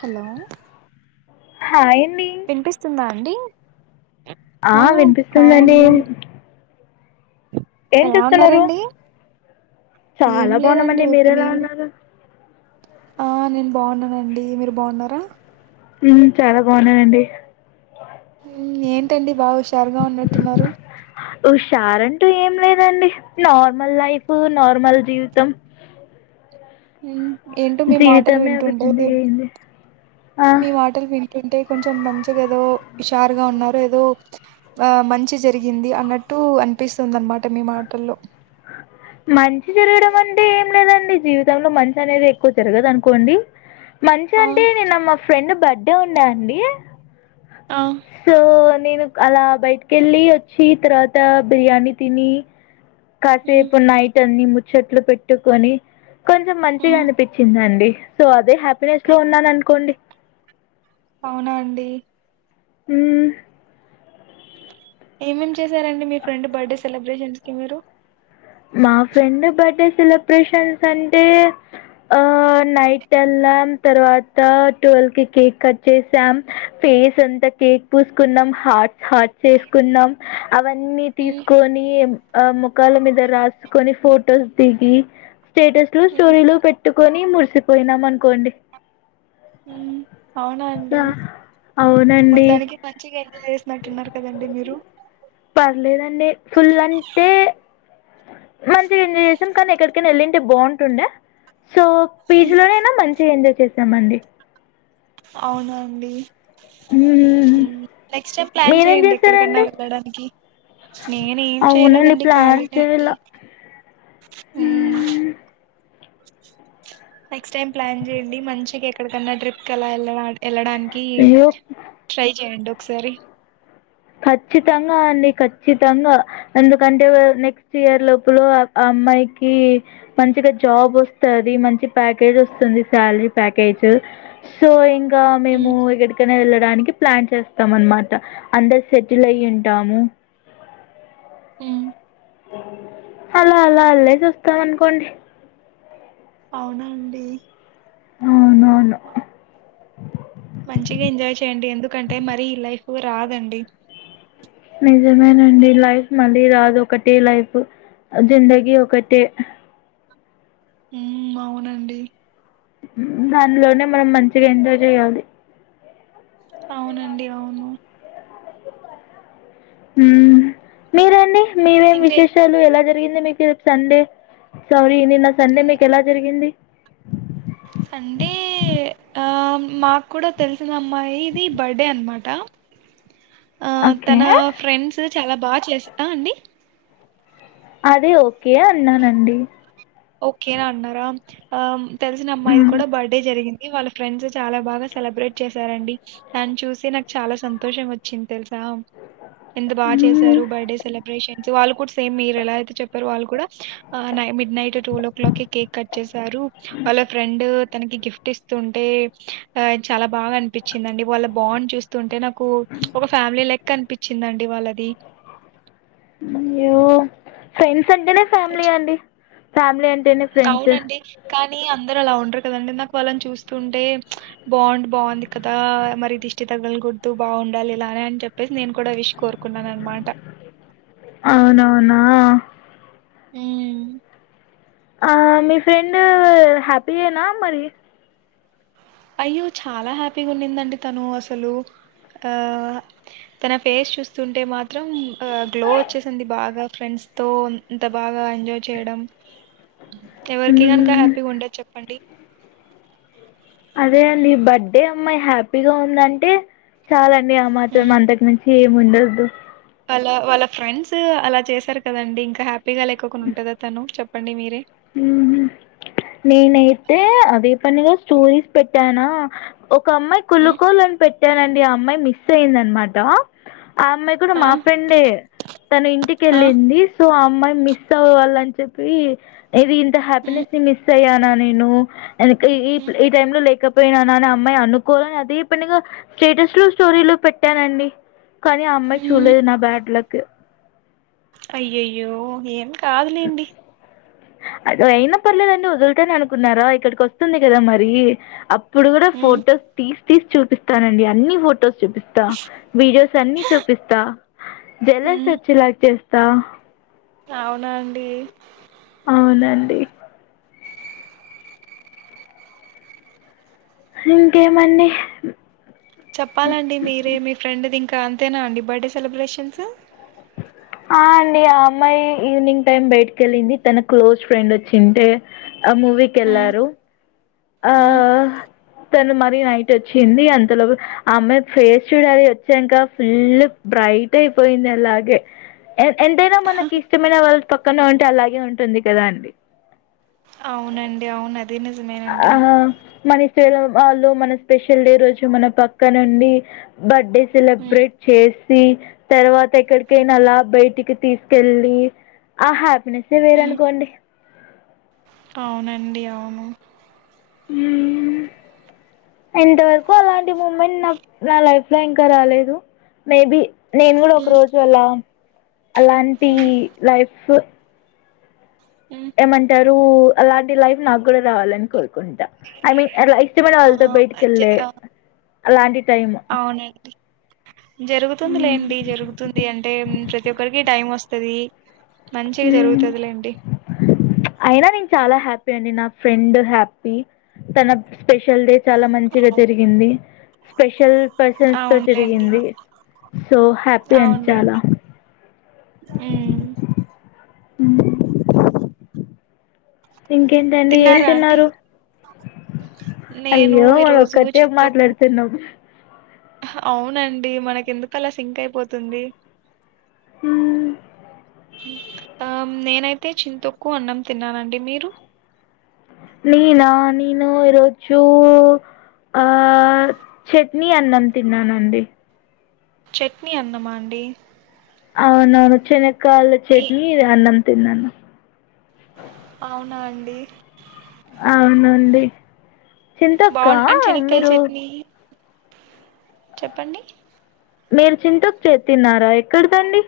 Hello hi అండి వినిపిస్తుందా అండి ఆ వినిపిస్తుంది అండి ఏం ఎలా చేస్తున్నారు ఉన్నారండి ఏం చాలా లేదండి బాన్నామండి ఊరికనే మీరేలా ఉన్నారు ఆ నేను బాగున్నానండి మీరు బాగున్నారా ఉమ్ చాలా బాగున్నాయండి ఏంటండి బాగా హుషారుగా ఉన్నట్టున్నారు హుషార్ంటూ ఏం లేదండి నార్మల్ లైఫ్ నార్మల్ జీవితం [inaudible] ఏంటో మీ మాటలు జీవితమే ఒక వింటుంటే జిందగీ అయింది ఆ, మీ మాటలు వింట అంటుంటే కొంచెం మంచిగా ఏదో హుషారుగా ఉన్నారు ఏదో ఆ మంచి జరిగింది అన్నట్టు అూ అనిపిస్తుంది అనమాట మీ మాటల్లో మంచి జరగడం అంటే ఏం లేదండి జీవితంలో మంచి అనేది ఎక్కువ జరగదు అనుకోండి మంచి ఆ అంటే నేను మా ఫ్రెండ్ బర్త్డే ఉండ అండి సో నేను అలా బయటకి వెళ్ళి వచ్చి తర్వాత బిర్యానీ తిని ఉమ్ కాసేప్ ముచ్చట్లు పెట్టుకొని కొంచెం మంచిగా ఉమ్ అనిపించిందండి సో అదే హ హ్యాపీనెస్ లో ఉన్నాను అనుకోండి అవునా అండి ఉ ఏమేం చేశారండి మీ ఫ్రెండ్ బర్త్డే సెలబ్రేషన్స్ కి మీరు మా ఫ్రెండ్ బర్త్డే సెలబ్రేషన్స్ అంటే ఆ నైట్ల్ తర్వాత ట్వల్ కి కేక్ కట్ చేసాం ఫేస్ అంత కేక్ పూసుకున్నాం హార్ట్ హార్ట్స్ చేసుకున్నాం అవన్నీ ఉమ్ తీసుకని ముఖాల మీద రాసుకని ఫొటోస్ దిగి స్టేటస్ లో ఉమ్ స్టోరీలు పెట్ ట్టుకొని మురిసిపోయినాం అనుకోండి హ అవునా అండి ఆ, అవునండి మొత్తానికి మంచిగా ఎంజాయ్ చేసినట్టున్నారు కదండి మీరు పర్లేదండి ఫుల్ అంటే మంచిగా ఎంజాయ్ చేసాం కానీ ఎక్కడికైనా వెళ్ళింటే బాగుంటుండే సో ఉమ్ పీజీలోనైనా మంచిగా ఎంజాయ్ చేసామండి అవునా అండి మ్మ్. నెక్స్ట్ ప్లాన్ మీరేం చేయండి ఎక్కడికైన్నా చేశారండి వెళ్ళడానికి నేను ఏం అవునండి చేయలేదండి ప్లాన్ ఖాళీని చేయాల అండి మ్మ్. నెక్స్ట్ టైమ్ ప్లాన్ చేయడి మంచికి ఎక్కడికన్నా ట్రిప్ కి అలా వెళ్ళడానికి అయ్యో ట్రై చేయండి ఒకసారి ఖచ్చితంగా అండి ఖచ్చితంగా ఎందుకంటే నెక్స్ట్ ఇయర్ లోపల అమ్మాయికి మంచిగా జాబ్ వస్తుంది మంచి ప్యాకేజ్ వస్తుంది శాలరీ ప్యాకేజ్ సో ఇంకా మేము ఉమ్ ఎక్కడికనే వెళ్ళడానికి ప్లాన్ చేస్తాం అనమాట అందరు సెటిల్ అయ ఉంటాము ఉమ్ అలా అలా అల్లే చూస్తాం అనుకోండి అవునా అండి అవును మంచిగా ఎంజాయ్ చేయండి ఎందుకంటే మరి ఈ లైఫ్ రాదు అండి మెజర్మన్ అండి లైఫ్ మళ్ళీ రాదు ఒకటే లైఫ్ జిందగిీ ఒకటి ఉ అవునండి దానిలోనే మనం మంచిగా ఎంజాయ్ చేయాలి అవునండి అవును మీరండి మీరేం ఇంకే విశేషాలు ఎలా జ జరిగింది మీకు సండే సారీ నిన్న సండే మీకు ఎలా జరిగింది అంటే ఆ మాకు కూడా తెలిసిన అమ్మాయి ఇది బర్డే అనమాట అ ఆ తన ఫ్రెండ్స్ చాలా బాగా చేస్తా అండి అదే ఓకే అన్నానండి ఓకేనా అన్నారా ఆ తెలిసిన అమ్మాయిది మ్మ్. కూడా బర్త్డే జరిగింది వాళ్ళ ఫ్రెండ్స్ చాలా బాగా సెలబ్రేట్ చేశారండి దాన్ని చూసి నాకు చాలా సంతోషం వచ్చింది తెలుసా ఎంత బాగా మ్మ్. చేశారు బర్త్డే సెలబ్రేషన్స్ వాళ్ళు కూడా సేమ్ మీరు ఎలా అయితే చెప్ారు వాళ్ళు కూడా midnight twelve o'clock కి కేక్ కట్ చేసారు వాళ్ళ ఫ్రెండ్ తనకి గిఫ్ట్ ఇస్తుంటే చాలా బాగా అనిపించింద అండి వాళ్ళ బాగుని చూస్తుంటే నాకు ఒక ఫ్యామిలీ లెక్ అనిపించిందండి వాళ్ళది అ్యో ఫ్రెండ్స్ అంటేనే ఫ్యామిలీ అండి ఫ్యామిలీ అంటే అవునండి కానీ అందరు అలా ఉండరు కదండి నాకు వాళ్ళని చూస్తుంటే బాగుం బాగుంది కదా మరి దిష్టి తగ్గలు కుదు బాగు ఉండాలిలానే అని చెప్పేసి నేను కూడా విష కోరుకున్నాను అనమాట అవునవునా ఆ ఆ మీ ఫ్రెండ్ హ్యాపీయేనా మరి అయ్యో చాలా హ్యాపీగా ఉన్నిందండి తను అసలు ఆ తన ఫేస్ చూస్తుంటే మాత్రం ఆ గ్లో వచ్చేసింది బాగా ఫ్రెండ్స్ ఎ ఇంత బాగా ఎంజాయ్ చేయడం అ ఎవరికిగానాక హ్యాపీగా ఉండదు చెప్పండి అదే అండి బర్త్డే అమ్మాయి హ్యాపీగా ఉందంటే చాలండి ఆ మాత్రం అంతకు మించి ఎం ఉండదు వాళ్ళ వాళ్ళ ఫ్రెండ్స్ అలా చేశారు కదండి ఇంకా హ్యాపీగా లేకోకుండా ఉంటదా తను చెప్పండి మీరే ఉహ్మ్ నేనైతే అదే పనిగా స్టోరీస్ పెట్టానా ఒక అమ్మాయి కులుకోలని పెట్టానండి ఆ అమ్మాయి మిస్ అయిందన్మాట ఆ అమ్మాయి కూడా ఆ మా ఫ్రెండే తన ఇంటికి ఆ వెళ్ళింది సో అమ్మాయి మిస్ అవ్వాలని చెప్పి ఏది ఇంత హ్యాపీనెస్ని మిస్ అయ్యానా నేను ఎ ఈ ఈ టైలో లేక పోయినానే అమ్మాయి అనుకోవలని అదే పనిగా స్టేటస్లు స్టోరీలు పెట్టానండి కానీ ఆ అమ్మాయి మ్మ్ చూడ్లేదు నా బ్యాడ్లక్ అయ్యయ్యో ఏం కాదులేండి అద అయిన పర్లేదండి వోధుల్తానునుకున్నారా ఇక్కడికి వస్తుంది కదా మరి అప్పుడు కూడా మ్మ్ ఫోటోస్ తీసి తీసి చూపిస్తానండి అన్ని ఫోటోస్ చూపిస్తా వీడియోస్ అన్ని చూపిస్తా జలస్ వచ్చి లా చేస్తా త్త అవునా అండి అవునండి ఇంకేమండి చెప్పాలండి మీరే మీ ఫ్రెండ్ది ఇంకా అంతేనా అండి బర్త్డే సెలబ్రేషన్స్ హ అండి ఆ అమ్మాయి ఈవినింగ్ టైం బైటకెళ్ళింది తన క్లోజ్ ఫ్రెండ్ వచ్చింటే మ్మ్ మూవీకెళ్ళారు ఆ ఉమ్, తను మరి నైట్ వచ్చింది అంతలోపు ఆ అమ్మాయి ఫేస్ చూడాల వచ్చాక ఫుల్ బ్రైట్ అయిపోయిందాలాగే ఎంతైనా మనకి ఇష్టమైన వాళ్ళ పక్కన ఉంటే అలాగే ఉంటుంది కదా అండి అవునండి అవునది ఆ హ మరి లలో మన స్పెషల్ డే రోజు మన పక్క నుండి బర్త్డే ఉమ్, సెలబ్రేట్ చేసి తర్వాత ఎక్కడికైనా అలా బయటి తీసుకెళ్ళి ఆ హ్యాపీనెస్సే ఉమ్, వేరేనుకోండి అవునండి అవును అ ఇంతవరకు అలాంటి మూమెంట్ నా నా లైఫ్లో ఇంకా రాలేదు మేబి నేను కూడా ఒక ఉమ్, రోజు అలా అలాంటి ఉమ్, లైఫ్ ఉమ్. ఏమంటారు అలాంటి లైఫ్ నాకు కూడా కావాలని కోరు ట ఐ మీన్ అలా ఇష్టపడ ఆ వాళ్ళతో జ బయటికెళ్ళ ఆ, అలాంటి టైం అవునండి జరుగుతుంది లేండి జరుగుతుంది అంటే ప్రతి ఒక్కరికి టైం వస్తుది అయినా నేను చాలా హ్యాపీ అండి నా ఫ్రెండ్ హ్యాపీ తన స్పెషల్డే చాలా మంచిగా జరిగింది స్పెషల్ పర్సన్స్ తో అవునులేండి జరిగింది సో హ్యాపీ అండి చాలా అ హ్మ్ ఇంకేంటండి ఏం తిన్నారా అండి తిన్నారు నేను అయ్యో మన ఈరోజు ఒక్కటే చింతొక్కు మాట్లాడుతున్నాం అవునండి మనకి ఎందుకలా సింక్ అయిపోతుంది హ ఆ నేనైతే చింతక్కు అన్నం తిన్నానండి మీరు నేనా నేను ఈ రోజు ఆ చట్నీ అన్నం తిన్నానండి చట్నీ అన్నమా అండి అవున అవును చెనకాల ఏ చట్నీ అన్నం తిన్నాను అవునా అండి అవునండి చింతక్క బాగుం అండ్ శనక్కాయల మీరు చట్నీ చెప్పండి మీరు చింతకు చే తిన్నారా ఎక్కడదండి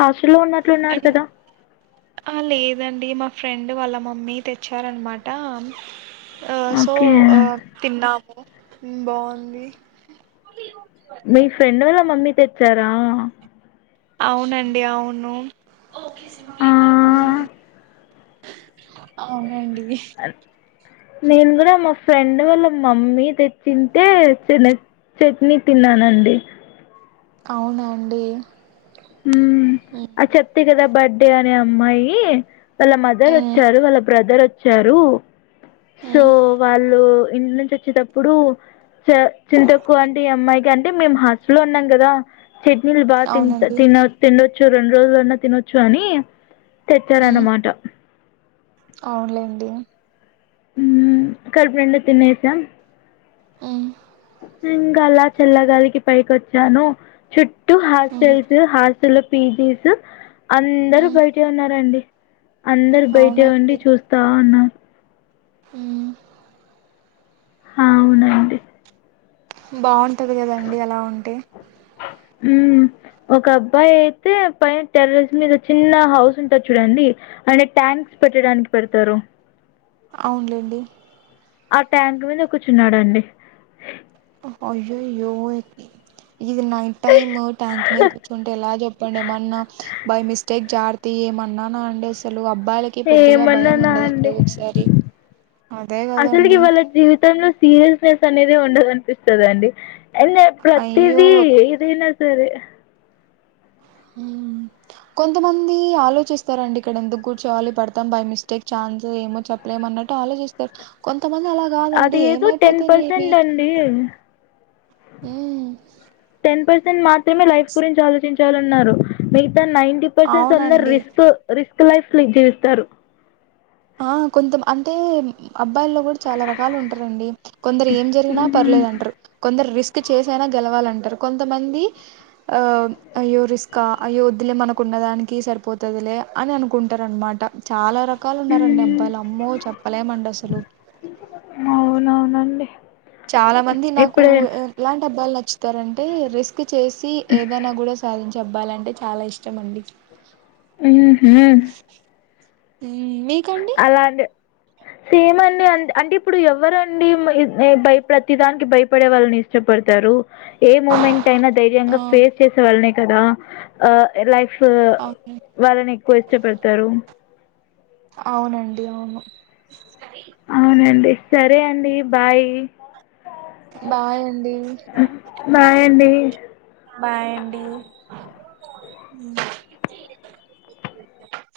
హాస్టల్లో ఉన్నట్లున్నారు అండ్ కదా ఆ లేదండి మా ఫ్రెండ్ వాళ్ళ మమ్మీ తెచ్చారనమాట ఆ సో ఓకే ఆ తిన్నాము బాగుంది మీ ఫ్రెండ్ వాళ్ళ మమ్మీ తెచ్చారా అవునండి అవును ఆ అవునండి నేను కూడా మా ఫ్రెండ్ వాళ్ళ మమ్మీ తెచ్చింటే చి చట్నీ తిన్నానండి అవునండి ఉ అ చెప్తి కదా బర్త్డే అనే అమ్మాయి వాళ్ళ మదర్ వచ్చారు వాళ్ళ బ్రదర్ వచ్చారు సో మ్మ్ వాళ్ళు ఇ వచ్చేటప్పుడు చ చింతక్కువ అంటే అమ్మాయికి అంటే మేము హాస్టల్లో లో ఉన్నాం కదా చట్నీలు బాగా తి అవునండి తిన తినచ్చు రెండు రోజులన్నా తినొచ్చు అని మ్మ్ తెచ్చారనమాట అవునులేండి ఉమ్ కడుపు నిండా తినేసం మ్మ్ ఇంకా అలా చెల్లగాలికి పైకి వచ్చాను చుట్టూ మ్మ్ హాస్టల్స్ హాస్టల్ పీజీస్ అందరు మ్మ్ బయట ఉన్నారండి అందరు బయట అవునా ఉండి చూస్తా ఉన్నా అ అవునండి బాగుంటది కదండి అలా ఉంటే ఉమ్ ఒక అబ్బాయి అయితే పైన టెర్రస్ మీద చిన్న హౌస్ ఉంటారు చూడండి అండ్ ట్యాంక్ పెట్టడానికి పెడతారు అవునులేండి ఆ ట్యాంక్ మీద కూర్చున్నాడండి అయ్యాయో ఇది నైట్ టైమ్ ట్యాంక్ మీద కూర్చుంటే ఎలా చెప్పండి ఏమన్నా బై మిస్టేక్ జార్త ఏమన్నానా అండి అసలు అబ్బాయిలకి పొద్దిగా భయం ఏమన్నానా ఉండదండి అండి ఒకసారి అదే అసలుకి కదండి వాళ్ళ జీవితంలో సీరియస్నెస్ అనేది ఉండదునిపిస్తుందండి అం అయ్యో ప్రతిదీ ఏదైనా సరే ఉ కొంతమంది ఆలోచిస్తారంండి ఇక్కడ ఎందుకు కూర్చోవాలి పడతాం బై మిస్టేక్ ఛాన్స్ ఏమో చెప్పలేమన్నా ట ఆలోచిస్తారు కొంత అది ఏదో టెన్ పర్సెంట్ అండి ఉమ్, టెన్ పస్ మాత్రమే లైఫ్ గురించి ఆలోచించన్నారు మితా నైట్టీ పరెసెంట్ అందరు అవునండి రిస్క్ రిస్ లైఫ్క్స్తారు ఆ కొంతం అంటే అబ్బాయిల్లో కూడా చాలా రకాలు ఉంటారండి కొందరు ఏం జరిగినా మ్మ్. పర్లేదు అంటారు కొందరు రిస్క్ చేసైనా గెలవాలంటారు కొంతమంది అయ్యో రిస్కా అయ్యో వద్లే మనకు దానికి సరిపోతుదిలే అని అనుకుంటారు అనమాట చాలా రకాల రండి మ్మ్. అబ్బాయిలు అమ్మో చెప్పలేమండి అసలు అవునవునండి చాలా మంది నాకు ఇప్పుడే ఎలాంటి అబ్బాయిలు నచ్చుతారంటే రిస్క్ చేసి ఏదైనా కూడా సాధించి అవ్వాలంటే చాలా ఇష్టం అండి ఊ హు మీకండి సేమ్ అండి అ అంటే ఇప్పుడు ఎవరండి భయ ప్రతిదానికి భయపడే వాళ్ళని ఇష్టపడతారు ఏ మూమెంట్ అయినా ఆ ధైర్యంగా ఫేస్ చేసే వాళ్ళనే కదా ఆ లైఫ్ అవును వాళ్ళని ఎక్కువ ఇష్టపడతారు అవునండి అవును అవునండి సరే అండి బాయ్ బాయ్ అండి బాయ్ అండి బాయండి